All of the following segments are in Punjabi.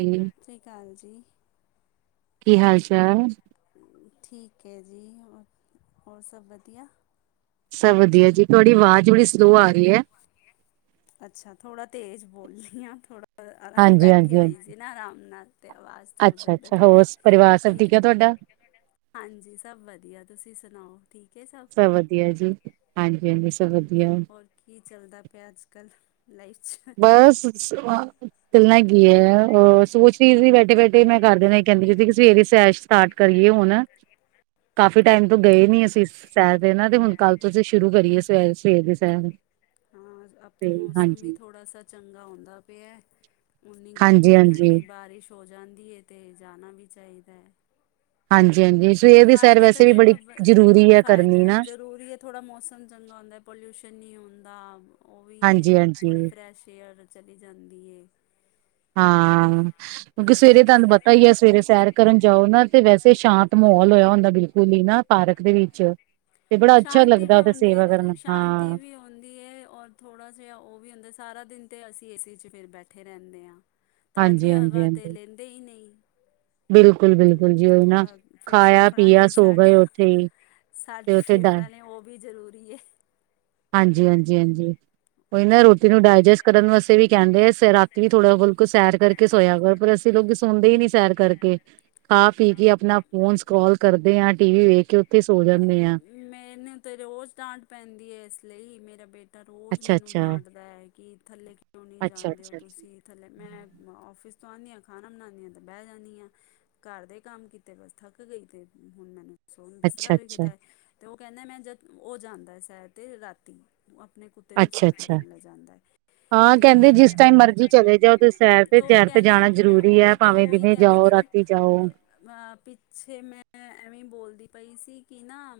ਜੀ ਕੀ ਕਾਲ ਜੀ। ਕੀ ਹਾਲ ਚਾਲ ਠੀਕ ਐ ਜੀ ਹੋਰ ਹੋਰ ਸਭ ਵਧੀਆ। ਸਭ ਵਧੀਆ ਜੀ ਤੁਹਾਡੀ ਵਾਜ਼ ਬੜੀ ਸਲੋ ਆ ਰੀ ਐ। ਅੱਛਾ ਥੋੜਾ ਤੇਜ ਬੋਲਨੀ ਆ ਥੋੜਾ ਅ ਆਰਾਮ ਹਾਂਜੀ ਬੈਠੀ ਹਾਂਜੀ ਹਾਂਜੀ ਹੋਈ ਸੀ ਆਰਾਮ ਨਾਲ ਨਾਲ ਤੇ ਆਵਾਜ਼ ਹੋ ਅੱਛਾ ਸਕਦੈ ਅੱਛਾ ਹੋਰ ਥੋੜ੍ਹੀ ਪਰਿਵਾਰ ਸਭ ਠੀਕ ਧੀਦੇ ਆ ਤੁਹਾਡਾ ਹਾਂਜੀ ਸਭ ਵਧੀਆ ਤੁਸੀਂ ਸੁਨਾਓ ਠੀਕ ਏ ਸਭ ਸਭ ਵਧੀਆ ਜੀ। ਹਾਂਜੀ ਹਾਂਜੀ ਸਭ ਵਧੀਆ ਹੋਰ ਕੀ ਚਲਦਾ ਪਿਐ ਅੱਜ ਕੱਲ੍ਹ ਲਾਈਫ ਚ। ਬਸ ਕਰਨਾ ਕੀ ਏ ਐ ਸੋਚ ਰੀ ਸੀ ਬੈਠੇ ਬੈਠ ਤੇ ਮੈਂ ਕਰ ਦੇਨਾ ਏ ਕੈੰਦੀ ਪੀ ਸੀ ਕਿ ਸਵੇਰੇ ਸੈਸ਼ ਸਟਾਰਟ ਕਰੀਏ ਹੁਨ ਕਾਫੀ ਟਾਈਮ ਤੋਂ ਗਏ ਨੀ ਅਸੀਂ ਸੈਰ ਦੇ ਨਾ ਤੇ ਹੁਨ ਕੱਲ ਤੋਂ ਅਸੀਂ ਸ਼ੁਰੂ ਕਰੀਏ ਸਵੇ ਸਵੇਰ ਦੀ ਸੈਰ। ਹਾਂ ਅਬ ਤੇ ਮੌਸਮ ਵੀ ਥੋੜ੍ਹਾ ਸਾ ਚੰਗਾ ਹੁਂਦਾ ਪਿਐ। ਉਨੀ ਹਾਂਜੀ ਗਰਮੀ ਨੀ ਹਾਂਜੀ ਰਹੀ ਬਾਰਿਸ਼ ਹੋ ਜਾਂਦੀ ਏ ਤੇ ਜਾਨਾ ਵੀ ਚਾਹੀਦੈ। ਹਾਂਜੀ ਹਾਂਜੀ ਸਵੇਰ ਦੀ ਸੈਰ ਫਾਇਦੇ ਤਾਂ ਵੈਸੇ ਵੀ ਬੜੀ ਦੇਖੋ ਬ ਜ਼ਰੂਰੀ ਮ ਹੈ ਫਾਇਦ ਕਰਨੀ ਨਾ ਜ਼ਰੂਰੀਅਤ ਥੋੜ੍ਹਾ ਮੌਸਮ ਚੰਗਾ ਹੁੰਦੈ ਪੋਲੂਸ਼ਨ ਨੀ ਹੁੰਦਾ ਓਹ ਵੀ ਹਾਂਜੀ ਏ ਥੋੜੀ ਹਾਂਜੀ ਫਰੈਸ਼ ਏਅਰ ਚਲੀ ਜਾਂਦੀ ਏ। ਹਾਂ ਕਿਉਂਕਿ ਨਹੀਂ ਸਵੇਰੇ ਤਾਂ ਤੁਹਾਨ ਪਤਾ ਹੀ ਐ ਸਵੇਰੇ ਸੈਰ ਕਰਨ ਜਾਓ ਨਾ ਤੇ ਵੈਸੇ ਸ਼ਾਂਤ ਮਹੌਲ ਹੋਯੈ ਹੁੰਦੈ ਬਿਲਕੁਲ ਹੀ ਨਾ ਪਾਰਕ ਦੇ ਵਿੱਚ। ਤੇ ਬੜਾ ਅੱਛਾ ਸ਼ਾਂਤੀ ਵੀ ਲੱਗਦੈ ਫੇਰ ਹੁੰਦੀ ਸੇਵਾ ਕਰਨਾ ਹੈ ਸ਼ਾਂਤੀ ਹਾਂ। ਵੀ ਹੁੰਦੀ ਏ ਔਰ ਥੋੜਾ ਜੇਹਾ ਓਹ ਵੀ ਹੁੰਦੈ ਸਾਰਾ ਦਿਨ ਤੇ ਅਸੀਂ ਏ ਸੀ ਚ ਫਿਰ ਬੈਠੇ ਰੈੰਦੇ ਆਂ। ਤਾਜ਼ੀ ਹਾਂਜੀ ਹਾਂਜੀ ਹਵਾ ਤੇ ਹਾਂਜੀ ਲੇੰਦੇ ਹੀ ਨਹੀਂ। ਬਿਲਕੁਲ ਬਿਲਕੁਲ ਜੀ ਤੇ ਉਹੀ ਨਾ ਥੋੜਾ ਖਾਇਆ ਫੇ-ਫੇਫੜਾ ਪੀਆ ਲਈ ਸੋ ਸਾਡਾ ਗਏ ਉੱਥੇ ਹੀ ਤੇ ਸਾਡੇ ਉੱਥੇ ਡ ਫੇਫੜੇਆਂ ਲਈ ਓਹ ਵੀ ਜ਼ਰੂਰੀ ਐ। ਹਾਂਜੀ ਹਾਂਜੀ ਹਾਂਜੀ। ਕੋਈ ਨਾ ਉਹ ਰੋਟੀ ਨੂੰ ਡਾਇਜੈਸਟ ਕਰਨ ਵਸਤੇ ਵੀ ਕੈੰਦੇ ਐ ਰਾਤੀ ਵੀ ਥੋੜਾ ਬਲਕ ਸੈਰ ਕਰਕੇ ਸੋਇਆ ਕਰੋ ਪਰ ਅਸੀ ਤੇ ਲੋਕੀ ਸੋੰਦੇ ਹੀ ਨੀ ਸੈਰ ਕਰਕੇ ਖਾ-ਪੀ ਕੇ ਅਪਨਾ ਫੋਨ ਸਕਰੋਲ ਕਰਦੇ ਆ‌। ਟੀ ਵੀ ਵੇਖ ਕੇ ਉੱਥੇ ਸੋ ਜਾਂਨੇ ਆ। ਮੈਨੂੰ ਤਾਂ ਰੋਜ਼ ਡਾਂਟ ਪੈਂਦੀ ਏ ਏਸ ਲਈ ਮੇਰਾ ਬੇਟ ਤਾ ਰੋਜ਼ ਅੱਛਾ ਮੈਨੂੰ ਅੱਛਾ ਡਾਂਟਦੈ ਕਿ ਥੱਲੇ ਕਿਉਂ ਨਹੀਂ ਅੱਛਾ ਜਾਂਦੇ ਹੋ ਅੱਛਾ ਅੱਛਾ ਤੁਸੀਂ। ਥੱਲੇ ਮੈਂ ਔਫਿਸ ਤੋਂ ਆਨੀ ਆਂ ਖਾਨਾ ਬਨਾਨੀ ਆਂ ਤੇ ਬੈ ਜਾਂਨੀ ਆਂ। ਘਰ ਦੇ ਕੰਮ ਕੀਤੇ ਬਸ ਥੱਕ ਗਈ ਤੇ ਹੁਨ ਮੈਨੂੰ ਸੋਨ ਬਿਸਤਰਾ ਅੱਛਾ-ਅੱਛਾ, ਦਿਖਦੈ। ਤੇ ਓਹ ਕੈੰਦੇ ਮੈਂ ਜਦ ਓਹ ਜਾਂਦਾ ਏ ਸੈਰ ਤੇ ਰਾਤੀ ਤੂ ਅਪਨੇ ਕੁ ਤੇਨੂੰ ਸੈਰ ਅੱਛਾ-ਅੱਛਾ ਕਰਾਨ ਲੇ ਜਾਂਦੈ। ਹਾਂ ਕੈੰਦੇ ਜਿਸ ਟਾਈਮ ਮਰਜੀ ਚਲੇ ਜਾਓ ਤੇ ਸੈਰ ਤੇ ਤਾਂ ਉਹ ਤੈਰ ਤੇ ਕਹਿੰਦੇ ਜਾਣਾ ਜਰੂਰੀ ਐ ਭਾਵੇਂ ਦਿਨੇ ਜਾਓ ਰਾਤੀ ਜਾਓ। ਅ ਪਿੱਛੇ ਮੈਂ ਮੈਂ ਐਵੇਂ ਈ ਬੋਲਦੀ ਪਈ ਸੀ ਕਿ ਨਾ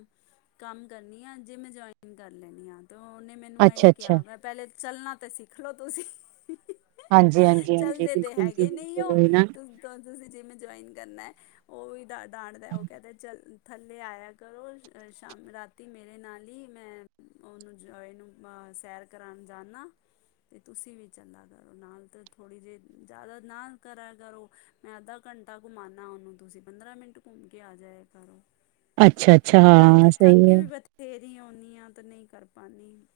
ਕੰਮ ਕਰਨੀ ਆ ਜਿੰਮ ਜੋਇਨ ਕਰ ਲੇਨੀ ਆਂ। ਤਾਂ ਓਨੇ ਮੈਨੂੰ ਐਹੀ ਅੱਛਾ-ਅੱਛਾ ਕਿਆ ਮੈਂ ਪੈਲੇ ਚੱਲਨਾ ਤੇ ਸਿੱਖ ਲੋ ਤੁਸੀਂ। ਹਾਂਜੀ-ਹਾਂਜੀ-ਹਾਂਜੀ ਚੱਲਦੇ ਤੇ ਬਿਲਕੁਲ ਜੀ ਹੈਗੇ ਨਹੀ ਬਿਲਕੁਲ ਓਹ ਉਹੀ ਨਾ ਤੂੰ ਤੇ ਹੁਨ ਤੁਸੀਂ ਜਿੰਮ ਜੋਇਨ ਕਰਨੈ ਓਹ ਵੀ ਡਾਟ ਡਾਟਦੈ। ਕਦੇ ਚਲ ਥੱਲੇ ਆਯਾ ਕਰੋ ਸ਼ ਸ਼ਾਮ ਰਾਤੀ ਮੇਰੇ ਨਾਲ ਈ ਮੈਂ ਓਨੂੰ ਜੋਏ ਨੂੰ ਅਹ ਸੈਰ ਕਰਾਨਾ ਜਾਂਨਾ। ਤੇ ਤੁਸੀਂ ਵੀ ਚਲਾ ਕਰੋ ਨਾਲ ਤ ਥੋੜ੍ਹੀ ਜੀ ਜੈਦਾ ਨਾ ਕਰਾ ਕਰੋ। ਮੈਂ ਅੱਧਾ ਘੰਟਾ ਘੁਮਾਨਾ ਔਨੁ ਤੁਸੀਂ ਪੰਦਰਾਂ ਮਿੰਟ ਘੁੰਮ ਕੇ ਆ ਜਾਯਾ ਕਰੋ ਰ ਅੱਛਾ-ਅੱਛਾ ਰਾਤੀ ਹਾਂ ਸਹੀ ਥਕੀ ਹੈ ਵੀ ਬਥੇਰੀ ਹੋੰਣੀ ਆ ਤੇ ਨਹੀਂ ਕਰ ਪਾਣੀਦ ਆ।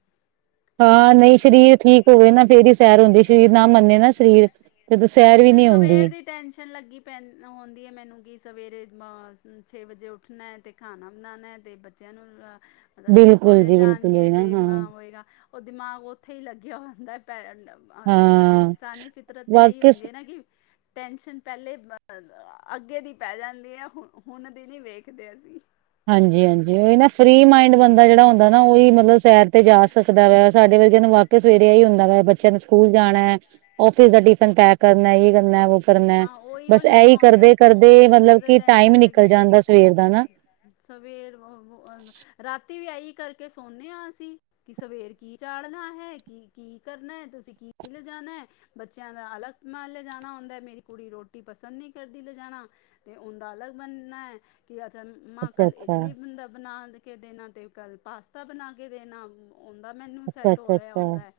ਹਾਂ ਨਹੀਂ ਸਰੀਰ ਠੀਕ ਹੋਵੇ ਨਾ ਫੇਰ ਹੀ ਸੈਰ ਹੁੰਦੀ ਸਰੀਰ ਨਾ ਮੰਨੇ ਨਾ ਸਰੀਰ ਤੇ ਫਿਰ ਸੈਰ ਵੀ ਫਿਰ ਨੀ ਸਵੇਰ ਹੁੰਦੀ ਦੀ ਟੈਨਸ਼ਨ ਲੱਗੀ ਪੈਂ ਹੁੰਦੀ ਹੈ ਮੈਨੂੰ ਕਿ ਸਵੇਰੇ ਛੇ ਵਜੇ ਉੱਠਣਾ ਹੈ ਅਤੇ ਖਾਣਾ ਬਣਾਉਣਾ ਹੈ ਅਤੇ ਬੱਚਿਆਂ ਨੂੰ ਮਤਲਬ ਕਿ ਇਹ ਬਿਲਕੁਲ ਕੋਲਜ ਜੀ ਬਿਲਕੁਲ ਜਾਣਗੇ ਉਹੀ ਨਾ ਅਤੇ ਹਾਂ ਮੈਂ ਹੋਏਗਾ ਉਹ ਦਿਮਾਗ ਉੱਥੇ ਹੀ ਲੱਗਿਆ ਹੁੰਦਾ ਪੈਰ ਅਹ ਹਾਂ ਇਨਸਾਨੀ ਫਿਤਰਤ ਤੇ ਇਹੀ ਵਾਕਿਸ ਹੁੰਦੀ ਹੈ ਨਾ ਕਿ ਟੈਸ਼ਨ ਪਹਿਲੇ ਅੱਗੇ ਦੀ ਪੈ ਜਾਂਦੀ ਹੈ ਹੁ ਹੁਣ ਦੀ ਨਹੀਂ ਵੇਖਦੇ ਅਸੀਂ ਹਾਂਜੀ ਹਾਂਜੀ ਉਹ ਨਾ ਫਰੀ ਮਾਈੰਡ ਬੰਦਾ ਜਿਹੜਾ ਹੁੰਦਾ ਨਾ ਉਹੀ ਮਤਲਬ ਸੈਰ ਤੇ ਜਾ ਸਕਦਾ ਵਾ ਸਾਡੇ ਵਰਗਿਆਂ ਨੂੰ ਵਾਕ ਸਵੇਰੇ ਹੀ ਹੁੰਦਾ ਵਾ ਬੱਚਿਆਂ ਨੂੰ ਸਕੂਲ ਜਾਣਾ ਔਫਿਸ ਦਾ ਟਿਫਿਨ ਪੈਕ ਕਰਨਾ ਯ ਕਰਨਾ ਵ ਕਰਨਾ ਹਾਂ ਉਹੀ ਉਹ ਬਸ ਲਗਾ ਇਹੀ ਹੁੰਦਾ ਕਰਦੇ ਕਰਦੇ ਸਵੇਰ ਦੇ ਮਤਲਬ ਤਾਂ ਕਿ ਟਾਈਮ ਟੈਸ਼ਨ ਲੱਗੀ ਨਿਕਲ ਹੁੰਦੀ ਜਾਂਦਾ ਸਵੇਰ ਦਾ ਨਾ ਹੈ ਸਵੇਰ ਰਾਤੀ ਵੀ ਆਹੀ ਕਰਕੇ ਸੌਦੇ ਹਾਂ ਅਸੀਂ ਕਿ ਸਵੇਰ ਕੀ ਚਾੜਣਾ ਹੈ ਕੀ ਕੀ ਕਰਨਾ ਹੈ ਤੁਸੀਂ ਕੀ ਲਿਜਾਣਾ ਹੈ ਬੱਚਿਆਂ ਦਾ ਅਲਗ ਮ ਲਿਜਾਣਾ ਹੁੰਦਾ ਮੇਰੀ ਕੁੜੀ ਰੋਟੀ ਪਸੰਦ ਨਹੀਂ ਕਰਦੀ ਲਿਜਾਣਾ ਤੇ ਉਹਦਾ ਅਲਗ ਬਣਨਾ ਹੈ ਕਿ ਅੱਜ ਮਾਂ ਕੱਲ ਅੱਛਾ-ਅੱਛਾ, ਇਡਲੀ ਬਦਾ ਬਣਾ ਕੇ ਦੇਣਾ ਅਤੇ ਕੱਲ ਪਾਸਤਾ ਬਣਾ ਕੇ ਦੇਣਾ ਆਉਂਦਾ ਮੈਨੂੰ ਸੈਟ ਹੋ ਰਿਹਾ ਅੱਛਾ-ਅੱਛਾ-ਅੱਛਾ। ਆਦਾ ਹੈ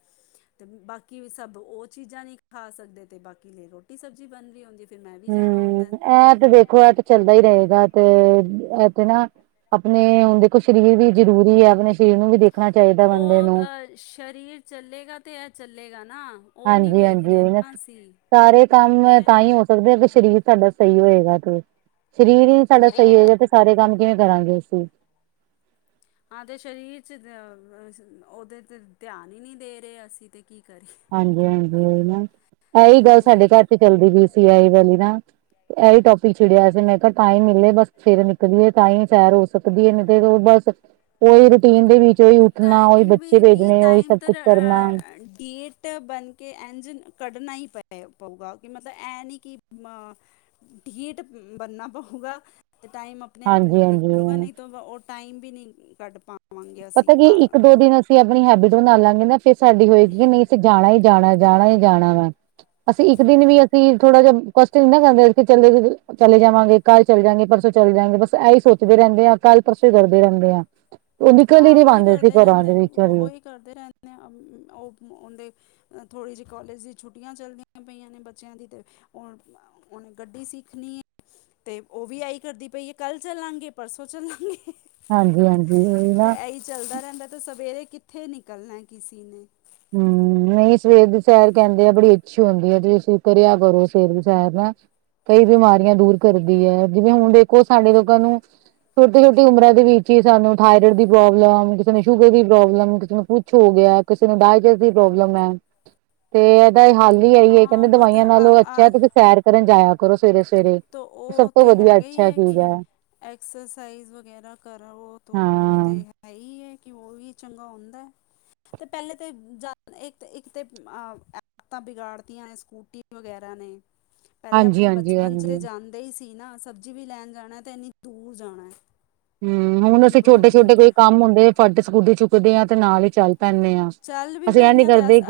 ਤੇ ਬਾਕੀ ਸਭ ਉਹ ਚੀਜ਼ਾਂ ਨੀ ਖਾ ਸਕਦੇ ਤੇ ਬਾਕੀ ਲ ਰੋਟੀ ਸਬਜ਼ੀ ਬਣ ਰਹੀ ਹੁੰਦੀ ਫਿਰ ਮੈਂ ਵੀ ਜਾਣਾ ਹਮ ਹੁੰਦਾ ਇਹ ਤੇ ਦੇੇਖੋ ਇਹ ਤੇ ਚੱਲਦਾ ਹੀ ਰਹੇਗਾ ਤੇ ਇਹ ਤੇ ਨਾ ਆਪਣੇ ਉਹ ਦੇਖੋ ਸਰੀਰ ਵੀ ਜਰੂਰੀ ਹੈ ਆਪਣੇ ਸਰੀਰ ਨੂੰ ਵੀ ਦੇਖਣਾ ਚਾਹੀਦਾ ਬੰਦੇ ਉਹ ਨੂੰ। ਅਹ ਸਰੀਰ ਚੱਲੇਗਾ ਤੇ ਇਹ ਚੱਲੇਗਾ ਨਾ ਉਹ ਨਹੀਂ ਹਾਂਜੀ ਵੇਖ ਹਾਂਜੀ ਰਹੇ ਉਹੀ ਨਾ ਅਸੀਂ ਸਾਰੇ ਕੰਮ ਤਾਂ ਸਰੀ ਹੀ ਹੋ ਸਕਦੇ ਆ ਸਰੀਰ ਸਾਡਾ ਸਹੀ ਹੋਏਗਾ ਤੇ ਸਰੀਰ ਹੀ ਸਾਡਾ ਸਹੀ ਹੋਏਗਾ ਤੇ ਸਾਰੇ ਕੰਮ ਕਿਵੇਂ ਕਰਾਂਗੇ ਅਸੀਂ ਹਾਂ ਤੇ ਸਰੀਰ 'ਚ ਉਹਦੇ ' ਧਿਆਨ ਹੀ ਨਹੀਂ ਦੇ ਰਹੇ ਅਸੀਂ ਤੇ ਕੀ ਕਰੀਏ ਹਾਂਜੀ ਹਾਂਜੀ ਇਹੀ ਗੱਲ ਬਹੁ ਸਾਡੇ ਘਰ ਚ ਚੱਲਦੀ ਪਈ ਸੀ ਆ ਵਾਲ ਨਾ ਇਹੀ ਟੋਪਿਕ ਛਿੜਿਆ ਸੀ ਮੈਂ ਕਿਹਾ ਟਾਈਮ ਮਿਲੇ ਬਸ ਫਰ ਨਿਕਲੀਏ ਤਾਂ ਹੀ ਸੈਰ ਸਕਦੀ ਹੈ ਨੇ ਤੇ ਉਹ ਬ ਉਹੀ ਰੂਟੀਨ ਦੇ ਵਿੱਚ ਉਹੀ ਉੱਠਣਾ ਉਹੀ ਟਾਈਮ ਬੱਚੇ ਭੇਜਣੇ ਉਹੀ ਸਭ ਕੁਛ ਕਰਨਾ ਤੇ ਕਿ ਬਣ ਕੇ ਇੰਝ ਕੱਢਣਾ ਹੀ ਪੈ ਪਊਗਾ ਕਿ ਮਤਲਬ ਇਹ ਨੀ ਕਿ ਅ ਢੀਠ ਬਣਨਾ ਪਊਗਾ ਅਤੇ ਟਾਈਮ ਆਪਣੇ ਆਪ ਹਾਂਜੀ ਨ ਹਾਂਜੀ ਤੋਂ ਉਹ ਟਾਈਮ ਵੀ ਨਹੀਂ ਕੱਢ ਪਾ ਪਤਾ ਕੀ ਇੱਕ ਦੋ ਦਿਨ ਅਸੀਂ ਆਪਣੀ ਹੈਬਿਟ ਬਣਾ ਲਾਂਗੇ ਨਾ ਫੇਿਰ ਸਾਡੀ ਹੋਏਗੀ ਕਿ ਨਹੀਂ ਅਸੀਂ ਜਾਣਾ ਹੀ ਜਾਣਾ ਜਾਣਾ ਜਾਣਾ ਵਾ ਅਸੀਂ ਇੱਕ ਦਿਨ ਵੀ ਅਸੀਂ ਥੋੜਾ ਜਿਹਾ ਕਸ਼ਟ ਨ ਨਾ ਕਰਦੇ ਚੱਲ ਚਲੇ ਜਾਵਾਂਗੇ ਕੱਲ੍ਹ ਚਲੇ ਜਾਗੇ ਪਰਸੋਂ ਚੱਲ ਜਾਗੇ ਬਸ ਇਹੀ ਸੋਚਦੇ ਰਹਿੰਦੇ ਆਾਂ ਕੱਲ੍ਹ ਪਰਸੋਂ ਹੀ ਕਰਦੇ ਰਹਿੰਦੇ ਆ ਉਹਦੀ ਕਲੀ ਹਾਂ ਨਹੀਂ ਉਹੀ ਬਣਦੇ ਸੀ ਕਰਦੇ ਘਰਾਂ ਰਹਿੰਦੇ ਦੇ ਉਹ ਵਿੱਚਾਰੀ ਉਹੀ ਕਰਦੇ ਰਹਿੰਦੇ ਉਹ ਉਹਦੇ ਥੋੜ੍ਹੀ ਜਿਹੀ ਕੋਾਲਜ ਦੀ ਛੁੱਟੀਆਂ ਚੱਲਦੀਆਂ ਪਈਆਂ ਨੇ ਬੱਚਿਆਂ ਦੀ ਤੇ ਹਣ ਉਹਨੇ ਗੱਡੀ ਸਿੱਖਣੀ ਤੇ ਉਹ ਵੀ ਆਈ ਕਰਦੀ ਪਈ ਆ ਕੱਲ ਚੱਲਾਂਗੇ ਪਰਸੋਂ ਚੱਲਾਂਗੇ ਹਾਂਜੀ ਹਾਂਜੀ ਉਹੀ ਅਤੇ ਨਾ ਇਹੀ ਚੱਲਦਾ ਰਹਿੰਦਾ ਤਾਂ ਸਵੇਰੇ ਕਿੱਥੇ ਨਿਕਲਣਾ ਕਿੇ ਨੇ ਹਮ ਨਹੀਂ ਸਵੇਰ ਦੀ ਸੈਰ ਕਹਿੰਦੇ ਆ ਬੜੀ ਅੱਛੀ ਹੁੰਦੀ ਹੈ ਤੇ ਤੁਸੀਂ ਕਰਿਆ ਕਰੋ ਸਵੇਰ ਦੀ ਸੈਰ ਨਾ ਕਈ ਬਿਮਾਰੀਆਂ ਦੂਰ ਕਰਦੀ ਹੈ ਜਿਵੇਂ ਹੁਣ ਦੇਖੋ ਸਾਡੇ ਲੋਕਾਂ ਨੂੰ ਛੋਟੀ ਛੋਟੀ ਉਮਰਾਂ ਦੇ ਵਿੱਚ ਹੀ ਸਾਨੂੰ ਥਾਇਰੋਡ ਦੀ ਪ੍ਰੋਬਲਮ ਕਿਸੇ ਨੂੰ ਸ਼ੂਗਰ ਦੀ ਪ੍ਰੋਬਲਮ ਕਿਸੇ ਨੂੰ ਹੋ ਗਿਆ ਕਿਸੇ ਨੂੰ ਡਾਇਬਿਟੀਜ ਦੀ ਪ੍ਰੋਬਲਮ ਹੈ ਤੇ ਇਹਦਾ ਹੱਲ ਹੀ ਆਈ ਏ ਹਾਂ ਕਹਿੰਦੇ ਬਟ ਦਵਾਈਆਂ ਨਾਲੋਂ ਅੱਛਾ ਆ ਤੇ ਸੈਰ ਸੈਰ ਤੇ ਜਾਇਆ ਕਰੋ ਸਵੇਰੇ ਸਵੇਰੇ ਤਾਂ ਸਭ ਉਹ ਤੋਂ ਤਾਂ ਵਧੀਆ ਹੈਗਾ ਹੀ ਅੱਛਾ ਚੀਜ਼ ਕਿ ਹੈ ਐਕਸਰਸਾਈਜ਼ ਵਗੈਰਾ ਹਾਂ ਕਰਤੇ ਹੈ ਹੈਹੀ ਏ, ਕਿ ਉਹ ਵੀ ਚੰਗਾ ਹੁੰਦਾ। ਤੇ ਪਹਿਲੇ ਤੇ---ਜਾ--ਦਾ ਇੱਕ ਤੇ--ਇੱਕ ਅਂ ਦਤਾਂ ਬਿਗਾੜਤੀਆਂ ਨੇ ਸਕੂਟੀ ਵਗੈਰਾ ਨੇ, ਪਹਿਲੇ ਆਪਣੇ ਹਾਂਜੀ ਬੱਚ ਹਾਂਜੀ ਹਾਂਜੀ ਜਾਂਦੇ ਹੀ ਸੀ ਨਾ, ਸਬਜ਼ੀ ਵੀ ਲੈਣ ਜਾਣਾ, ਤੇ ਇੰਨੀ ਦੂਰ ਜਾਣਾ। ਹੂੰ, ਹੁਣ ਅਸੀਂ ਛੋਟੇ-ਛੋਟੇ ਕੋਈ ਕੰਮ ਹੁੰਦੇ, ਫਟ ਸਕੂਟੀ ਚੁੱਕਦੇ ਆਂ, ਤੇ ਨਾਲ ਹੀ ਚੱਲ ਪੈਂਨੇ ਆਂ‌। ਚੱਲ ਵੀ ਪੈਂਨੇ ਆ, ਤੇ ਅ--ਸ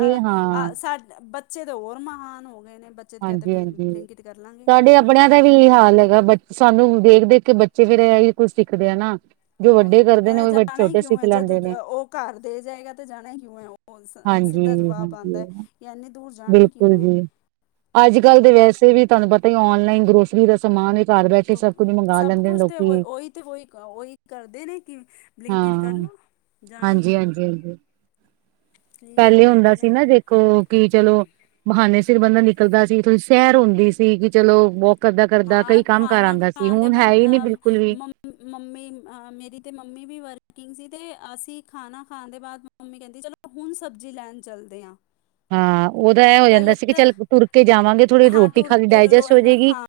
ਅ ਸਾ--ਬੱਚੇ ਤਾਂ ਹੋਰ ਮਹਾਨ ਹੋ ਗਏ ਨੇ, ਬੱ ਬੱਚੇ ਤ ਕਹਿਤੇ ਬਿਲ--ਬਲੀਂਕੀਟ ਕਰ ਲਾਂਗੇ। ਬੜਿਆਂ ਦਾ ਵੀ ਇ ਹਾਲ ਹੈਗਾ, ਬ ਸਾਨੂੰ ਦੇਖ-ਦੇਖਕੇ ਬੱਚੇ ਫਿਰ ਇਹੀ ਕੁਝ ਸਿੱਖਦੇ ਆ, ਨਾ। ਜੋ ਵੱਡੇ ਉਹ ਕਰਦੇ ਨੇ ਕਹਿੰਦੇ, ਉਹ ਜਾਣਾ ਹੀ ਛੋਟੇ ਕਿਉਂ ਸਿੱਖ ਏ, ਜਦ ਲੈਂਦੇ ਨੇ ਉਹ ਘਰ ਦੇ ਜਾਏਗਾ ਤੇ ਜਾਣਾ ਹੀ ਕਿਉਂ ਹੈ। ਉਹ ਹਾਂਜੀ ਸ--ਸਿੱਧਾ ਜਵਾਬ ਆੰਦਾ ਹਾਂਜੀ ਐ, ਯਾ ਇੰਨੀ ਦੂਰ ਜਾਣਾ ਹੈ ਕਿਂਉ ਏ। ਅੱਜ-ਕੱਲ ਤੇ ਵੈਸੇ ਵੀ ਤੁਹਾਨੂੰ ਪਤਾ ਹੀ, ਔਨਲਾਈਨ ਗਰੋਸਰੀ ਦਾ ਸਮਾਨ ਘਰ ਬੈਠੇ ਸਭ ਕੁੱਝ ਮੰਗਵਾ ਸਭ ਲੈਂਦੇ ਨੇ ਕੁਛ ਤੇ, ਲੋਕੀ ਉਹੀ ਤੇ, ਉਹੀ-ਉਹੀ ਕਰਦੇ ਨੇ, ਕਿ ਬਲਿੰਕੀਟ ਕਰਲੋ। ਹਾਂਜੀ-ਹਾਂਜੀ-ਹਾਂਜੀ। ਕਲੀਅਰ ਪਹਿਲੇ ਹੁੰਦਾ ਬੋਲਦੇ ਨੇ ਸੀ ਨਾ ਦੇਖੋ, ਕੀ ਚਲੋ ਬਹਾਨੇ ਸੀਰ ਬੰਦਾ ਨਿਕਲਦਾ ਸੀ, ਥੋੜੀ ਸੈਰ ਹੋਂਦੀ ਸੀ, ਕਿ ਚਲੋ ਵੌ ਕਰਦਾ-ਕਰਦਾ ਹਾਂ ਕਈ ਕੰਮ ਕਰ ਖਾਣਾ ਆਂਦਾ ਸੀ, ਖਾਣ ਦੇ ਹੁਣ ਮਨ ਹੈਹੀ ਨੀ, ਬਿਲਕੁਲ ਵੀ। ਮ ਮੰਮੀ, ਮੇਰੀ ਤੇ ਮੰਮੀ ਵੀ ਵਰਕਿੰਗ ਸੀ, ਤੇ ਅਸੀਂ ਖਾਣਾ-ਖਾਣ ਦੇ ਬਾਅਦ ਮੰਮੀ ਕਹਿੰਦੀ ਚਲੋ, ਹੁਣ ਸਬਜ਼ੀ ਲੈਣ ਚੱਲਦੇ ਆਂ। ਹਾਂ, ਉਹਦਾ ਐ ਹੋ ਜਾਂਦਾ ਸੀ ਕਿ ਚੱਲ, ਤੁਰਕੇ ਜਾਵਾਂਗੇ ਥੋੜੀ ਹਾਂ ਰੋਟੀ ਟੁਰ ਖਾਕੇ ਕੇ ਰੋ ਡਾਇਜੈਸਟ ਹੋਜੇਗੀ। ਹਾਂ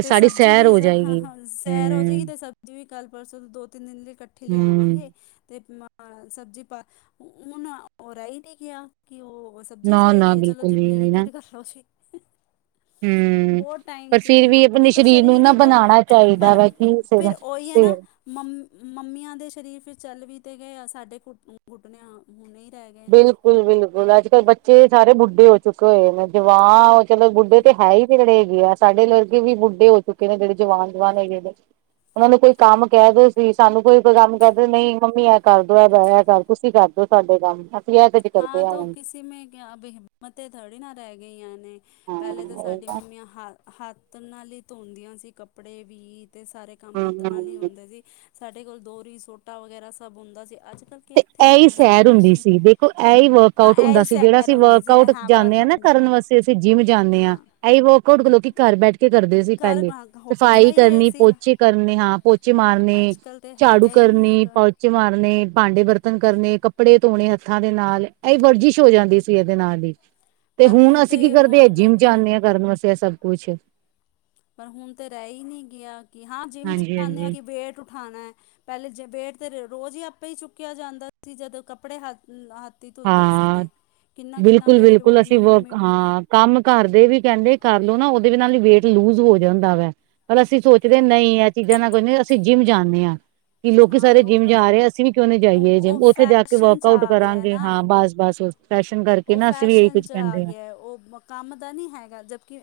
ਤੇ ਸਬਜ਼ੀ ਵੀ, ਹੇਂ, ਸੈਰ ਹੋਜੇਗੀ, ਹਮ ਤੇ ਸਬਜ਼ੀ ਵੀ ਕੱਲ-ਪਰਸੋ ਦੋ-ਤਿੰਨ ਦਿਨ ਲਈ ਕੱ ਠੀ ਹਮ ਲਿਆਵਾਂਗੇ, ਤੇ ਹਾਂ, ਸਬਜ਼ੀ ਪਾ ੳਨ, ਉਹ ਰਿਹੀ ਨੀ ਗਿਆ, ਕਿ ਉਹ ਸਬਜ਼ੀ ਨਾ ਨਾ ਚਾਹੀਦੀ ਏ ਬਿਲਕੁਲ ਜੇ ਵੀ ਨਾ ਬਲੀਂਕੀਟ ਕਰਲੋ ਜੀ। ਹੂੰ, ਬਹੁਤ ਪਰ ਟਾਈਮ ਫਿਰ ਚੇਂਜ ਵੀ ਆਪਣੇ ਹੋਗਿਆ, ਤੋ ਨੂੰ ਸਰੀਰ ਨਾ ਵੀ ਤੋਂ, ਬਣਾਣਾ ਚਾਹੀਦਾ ਪਰ ਵਾ ਕਿ ਸਿਰ ਫਿਰ ਉਹੀ ਹੈ ਨਾ, ਸਿਰ ਮੰ ਮੰਮੀਆਂ ਦੇ ਸ਼ਰੀਰ ਫਿਰ ਚੱਲ ਵੀ ਤੇ ਗਏ, ਸਾਡੇ ਕੁ ਘੁਟਣਿਆਂ, ਹੁਣੇ ਹੀ ਰਹਿ ਗਏ ਨੇ। ਬਿਲਕੁਲ-ਬਿਲਕੁਲ, ਅੱਜ-ਕੱਲ ਬੱਚੇ ਸਾਰੇ ਬੁੱਢੇ ਹੋ ਚੁੱਕੇ ਹੋਏ ਨੇ, ਜਵਾਨ, ਉਹ ਚਲੋ ਬੁੱਢੇ ਤੇ ਹੈਹੀ ਜਿਹੜੇ ਹੇਗੇ ਆ, ਸਾਡੇ ਲੜਕੇ ਵੀ ਬੁੱਢੇ ਹੋ ਚੁੱਕੇ ਨੇ, ਜਿਹੜੇ ਜਵਾਨ-ਜਵਾਨ ਹੈਗੇ ਨੇ। ਉਹਨਾ ਨੂੰ ਕੋਈ ਕੰਮ ਕਹਿਦੋ ਵੀ ਸਾਨੂੰ ਕੋਈ ਕੰਮ ਕਹਿਦੇ, ਨਹੀਂ ਮੰਮੀ ਐ ਕਰਦੋ, ਐ ਕਰ, ਤੁਸੀਂ ਕਰਦੋ ਸਾਡੇ ਕੰਮ। ਅਸੀਂ ਇਹ ਕੁੱਝ ਕਰਦੇ ਹਾਂ, ਆ ਤੋ, ਹੁਣ ਕਿਸੀ ਮੇਂ ਹਿੰਮਤ ਥੋੜ੍ਹੀ ਨਾ ਰਹਿ ਗਈਆਂ ਨੇ, ਹਾਂ, ਪਹਿਲੇ ਤਾਂ ਹੂੰ ਸਾਡੀ ਮੰਮੀਆਂ ਹ ਹੱਥ ਨਾਲ ਹੀ ਧੋਂਦੀਆਂ ਸੀ ਕੱਪੜੇ ਵੀ, ਤੇ ਸਾਰੇ ਕੰਮ ਹੱਥ ਨਾਲ ਹੀ ਹੂੰ ਹੁੰਦੇ ਸੀ। ਸਾਡੇ ਕੋਲ ਦੋਰੀ, ਸੋਟਾ ਵਗੈਰਾ ਸਭ ਹੁੰਦਾ ਸੀ, ਅੱਜ-ਕੱਲ ਤੇ ਐਈ ਸੈਰ ਹੁੰਦੀ ਸੀ। ਦੇਖ ਐਈ ਹਾਂ ਵਰਕਆਊਟ ਇਹ ਹੁੰਦਾ ਹੀ ਸੀ, ਜਿਹੜਾ ਸੈਰ ਅਸੀਂ ਹੁੰਦੀ ਵਰਕ ਸੀ ਇਹ ਆਊਟ ਹਾਂ ਬਾਹਰ ਜਾਂਨੇ ਆਂ ਨਾ ਕੰਡ ਕਰਨ ਹਾਂ ਵਾਸਤੇ ਤੇ ਅਸੀਂ ਜਿੰਮ ਜਾਂਨੇ ਆਂ, ਹਾਂ ਐਹੀ ਵਰਕਆਊਟ ਲੋਕੀ ਘਰ ਬੈਠਕੇ ਕਰਦੇ ਸੀ ਘਰ ਪਹਿਲੇ, ਹੁੰਦਾ ਸਫ਼ਾਈ ਹੀ ਇਹ ਕਰਨੀ, ਸੀ ਪੋਚੇ ਕਰਨੇ, ਹਾਂ ਪੋਚੇ ਮਾਰਨੇ ਅੱਜ ਕੱਲ੍ਹ ਤਾਂ ਝਾੜੂ ਹੈਗਾ ਹੀ ਨਹੀਂ ਹੈ ਕਰਨੇ, ਕ- ਪਾਉਚੇ ਮਾਰਨੇ, ਭਾਂਡੇ-ਬਰਤਨ ਕਰਨੇ, ਕੱਪੜੇ ਧੋਣੇ ਹੱਥਾਂ ਦੇ ਨਾਲ, ਇਹ ਵਰਜੀਸ਼ ਹੋ ਜਾਂਦੀ ਸੀ, ਇਹਦੇ ਨਾਲ ਹੀ। ਤੇ ਪਰ ਹੁਣ ਅਸੀਂ ਤੇ ਕੀ ਕਰਦੇ ਆ, ਉਹ ਤਾਂ ਜਿੰਮ ਕ- ਜਾਂਨੇ ਆ, ਕਰਨ ਵਾਸਤੇ ਇਹ ਸਭ ਕੁਛ। ਪਰ ਹੁਣ ਤੇ, ਰਹਿ ਹੀ ਨਹੀਂ ਗਿਆ, ਕਿ ਹਾਂ ਜਿੰਮ ਹਾਂਜੀ ਜਾਂਨੇ, ਆਂ, ਹਾਂਜੀ ਕਿ ਵੇਟ ਉਠਾਣਾ ਏ ਪਹਿਲੇ ਜ ਵੇਟ ਤੇ, ਰੋਜ਼ ਹੀ ਆਪੇ ਹੀ ਚੁੱਕਿਆ ਜਾਂਦਾ ਸੀ, ਜਦੋਂ ਕੱਪੜੇ ਹੱਥ, ਹੱਥ ਧੁਲਦੇ ਸੀ ਹਾਂ ਤੇ, ਕਿੰਨਾ-ਕਿੰਨਾ ਵੇਟ ਵੋ ਬਿਲਕੁਲ-ਬਿਲਕੁਲ ਅਸੀਂ ਵਰਕ ਮ--'ਮੰਮੀ' ਹਾਂ ਕੰਮ ਘਰਦੇ ਵੀ ਕਹਿੰਦੇ ਕਰਲੋ ਨਾ, ਉਹਦੇ ਨਾਲ ਵੇਟ ਲੂਜ ਹੋ ਜਾਂਦਾ ਵੈ। ਪਰ ਅਸੀਂ ਸੋਚਦੇ ਆਂ, ਹਾਂ ਨਹੀਂ। ਐ ਚੀਜ਼ਾਂ ਨਾਲ ਕੁਛ ਨਹੀਂ, ਅਸੀਂ ਜਿੰਮ ਜਾਂਨੇ ਆਂ। ਕੀ ਲੋਕੀ ਹਾਂ ਸਾਰੇ ਜਿੰਮ ਜਾ ਰਹੇ ਆ, ਅਸੀਂ ਵੀ ਕਿਉਂ ਨਾ ਉਹ ਜਾਈਏ ਉਹ ਜਿੰਮ, ਉੱਥੇ ਜਾਕੇ ਫੈਸ਼ਨ 'ਚ ਵਰਕਆਉਟ ਆ ਗਿਆ ਕਰਾਂਗੇ, ਨਾ ਹਾਂ, ਬਸ-ਬਸ ਫੈਸ਼ਨ ਕਰ ਉਹ ਫੈਸ਼ਨ'ਚ ਆਗਿਆ, ਉਹ ਕੰਮ ਦਾ ਨਹੀਂ ਹੈਗਾ ਜਬਕਿ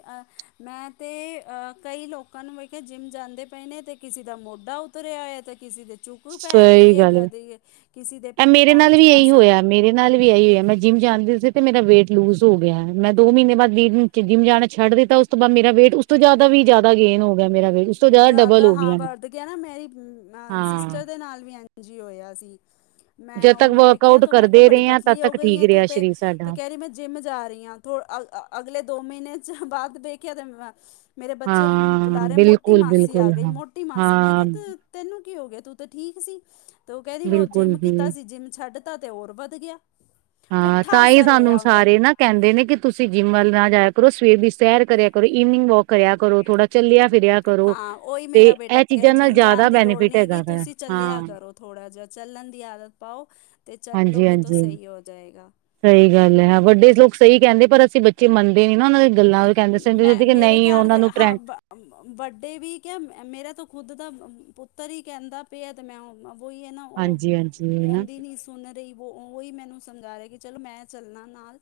ਮੈਂ ਤੇ, ਅ ਕਈ ਲੋਕਾਂ ਨੂੰ ਵੇਖਿਆ ਜਿੰਮ ਜਾਂਦੇ ਪਏ ਨੇ, ਤੇ ਕਿਸੇ ਦਾ ਮੋਢਾ ਤੂਰਿਆ ਹੋਇਆ ਤੇ, ਕਿਸੇ ਦੇ ਚੁੱਕ ਪੈ ਸਹੀ ਗਈ ਹੈ, ਗੱਲ ਕਦੇ ਕਿਸੇ ਦੇ ਇਹ ਮੇਰੇ ਟੰਗ ਨਾਲ ਚ ਵੀ ਇਹੀ ਮਸਾਂ ਹੋਇਆ ਮੇਰੇ ਨਾਲ ਵੀ, ਆਹੀ ਹੋਇ ਹੈ। ਮੈਂ ਜਿੰਮ ਜਾਂਦੀ ਸੀ, ਤੇ ਮੇਰਾ ਵੇਟ ਲੂਜ ਹੋ ਗਿਆ। ਮੈਂ ਦੋ ਮਹੀਨੇ ਬਾਅਦ ਲੀਡ ਜਿੰਮ ਜਾਣਾ ਛੱਡ ਦਿੱਤਾ, ਉਸ ਤੋਂ ਬਾਅਦ ਮੇਰਾ ਵੇਟ ਤੋਂ ਜ਼ਿਆਦਾ ਵੀ ਜ਼ਿਆਦਾ ਗੇਨ ਹੋ ਗਿਆ ਮੇਰਾ ਵੇਟ ਉਸ ਤੋਂ ਡਬਲ ਜ਼ਿਆਦਾ ਹੋ ਹਾਂ, ਗਿਆ ਮੈਂ ਵਦ ਗਿਆ ਨਾ। ਮੇਰੀ ਅ ਹਾਂ ਸਿਸਟਰ ਦੇ ਨਾਲ ਵੀ, ਇਜਂ ਹੀ ਹੋਇਆ ਸੀ। ਮੈਂ ਜਦ ਤੱਕ ਉਹਨੂੰ ਵੇਖਿਆ, ਵਰਕਆਊਟ ਤੂੰ ਮੈਂ ਕਿਹਾ ਕਰਦੇ ਬੜੀ, ਰਹੇ ਹਾਂ ਤਦ ਪਤਲੀ ਹੋ ਤੱਕ ਗਈ ਠੀਕ ਹੈ। ਤੂੰ ਰਿਹਾ ਤੇ, ਸਰੀਰ ਤੇ ਸਾਡਾ ਕਹਿ ਰਹੀ ਮੈਂ ਜਿੰਮ ਜਾ ਰਹੀ ਹਾਂ। ਅਗਲੇ ਦੋ ਮਹੀਨੇ ਚ, ਬਾਅਦ ਦੇਖਯਾ ਮੇਰੇ ਬੱਚੇ, ਉਹਨੂੰ ਹਾਂ ਬੁਲਾ ਰਹੇ, ਮੋਟੀ ਬਿਲਕੁਲ ਮਾਸੀ ਆ ਬਿਲਕੁਲ ਗਈ, ਹਾਂ ਮੋਟੀ ਮਾਸੀ। ਮੈਂ ਹਾਂ ਕਿਹਾ ਤੁ ਤੈਨੂੰ ਕੀ ਹੋ ਗਿਆ, ਤੂੰ ਤੇ, ਠੀਕ ਸੀ। ਤੇ ਉਹ ਕੈਰੀ ਵ ਬਿਲਕੁਲ ਜਿੰਮ ਕੀਤਾ ਜੀ ਸੀ। ਜਿੰਮ ਛੱਡ ਤਾ। ਤੇ ਹੋਰ ਵੱਧ ਗਿਆ, ਹਾਂ ਪੁੱਠਾ ਤਾਂ ਹੀ ਅਸਰ ਹੋਇਆ ਸਾਨੂੰ ਉਹਦਾ। ਸਾਰੇ ਨਾ ਕਹਿੰਦੇ ਨੇ ਕਿ, ਤੁਸੀਂ ਜਿੰਮ ਵੱਲ, ਨਾ ਜਾਯਾ ਕਰੋ। ਸਵੇਰ ਦੀ ਸੈਰ, ਕਰਿਆ ਕਰੋ। ਇਵਨਿੰਗ ਵੋਕ ਕਰਿਆ ਕਰੋ। ਥੋੜਾ ਚੱਲਿਆ ਫਿਰਿਆ ਕਰੋ। ਹਾਂ ਉਹੀ ਤੇ ਮੇਰਾ ਬੇਟਾ ਇਹ ਕਹਿ ਚੀਜ਼ਾਂ ਨਾਲ, ਜਿੰਮ ਜ਼ਿਆਦਾ ਜਾਣ ਦੀ ਲੋੜ ਬੈਨੀਫਿਟ ਨਹੀਂ ਹੈਗੀ ਹੈਗਾ ਵਾ ਤੁਸੀਂ ਚੱਲਿਆ ਹਾਂ ਕਰੋ। ਥੋੜ ਜਿਹਾ, ਚੱਲਣ ਦੀ ਆਦਤ ਪਾਓ। ਤੇ ਹਾਂਜੀ- ਚੱਲੋਗੇ ਤਾਂ ਹਾਂਜੀ, ਸਹੀ ਹੋ ਜਾਏਗਾ ਸਹੀ ਗੱਲ ਹੈ। ਵੱਡੇ ਲੋਕ ਸਹੀ ਕਹਿੰਦੇ। ਪਰ ਅਸੀਂ ਬੱਚੇ, ਮੰਨਦੇ ਨੀ, ਨਾ ਉਹਨਾਂ ਦੀ ਗੱਲਾਂ। ਕਹਿੰਦੇ ਸੀ ਮੈਂ ਕਿ ਮੇਰੇ ਨਹੀਂ ਘਰ ਉਹਨਾਂ ਦੇ ਨੂੰ ਟਰੈਂ ਹਾਂ ਬ- ਵੱਡੇ ਵੀ, ਕਿਆ ਮੇਰਾ ਤੋਂ, ਖੁਦ ਦਾ ਪੁੱਤਰ ਹੀ, ਕਹਿੰਦਾ ਪਿਆ। ਤੇ ਮੈਂ, ਉਹਣਾਂ ਵਹੀ ਹੈ ਨਾ, ਉਹ ਹਾਂਜੀ ਹਾਂਜੀ ਨਾ ਆਉਂਦੀ ਨੀ ਸੀ ਸੁਣ ਰਹੀ। ਵ ਉਹੀ ਮੈਨੂੰ, ਸਮਝਾ ਰਿਹਾ। ਕਿ ਚਲੋ ਮੈਂ ਚੱਲਣਾ ਨਾਲ।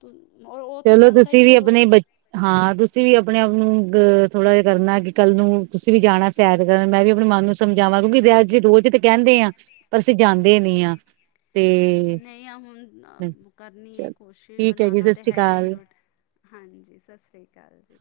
ਤ ਉਹ ਤੇ, ਚਲੋ ਜਾਂਦਾ ਤੁਸੀਂ ਹੀ, ਵੀ ਹੈ ਆਪਣੇ ਰੋਜ਼। ਬ ਹਾਂ, ਤੁਸੀਂ ਵੀ ਆਪਣੇ ਆਪ ਨੂੰ, ਅ ਥੋੜਾ ਜਿਹਾ ਕਰਨਾ, ਕਿ ਕੱਲ ਨੂੰ ਤੁਸੀਂ ਵੀ, ਜਾਨਾ ਹੈ ਸੈਰ ਕਰਨ। ਮੈਂ ਵੀ ਆਪਣੇ ਮਨ ਨੂੰ ਸਮਝਾਵਾਂ। ਕਿਉਂ ਕਿਜੇ ਰੋਜ਼ ਤੇ ਕਹਿੰਦੇ ਆ। ਪਰ ਅਸੀਂ ਜਾਂਦੇ ਨੀ ਹਾਂ। ਨਹੀਂ ਆ ਹੁਣ, ਕਰਨੀ ਹੈ, ਕੋਸ਼ਿਸ਼। ਠੀਕ ਹੈ ਜੀ ਬਨਾਨਾ ਸਤਿ ਤਾਂ ਸ੍ਰੀ ਹੈਗਾ। ਹੀ ਅਕਾਲ ਰੋਟ ਹਾਂਜੀ, ਸਤਿ ਸ਼੍ਰੀ ਅਕਾਲ ਜੀ।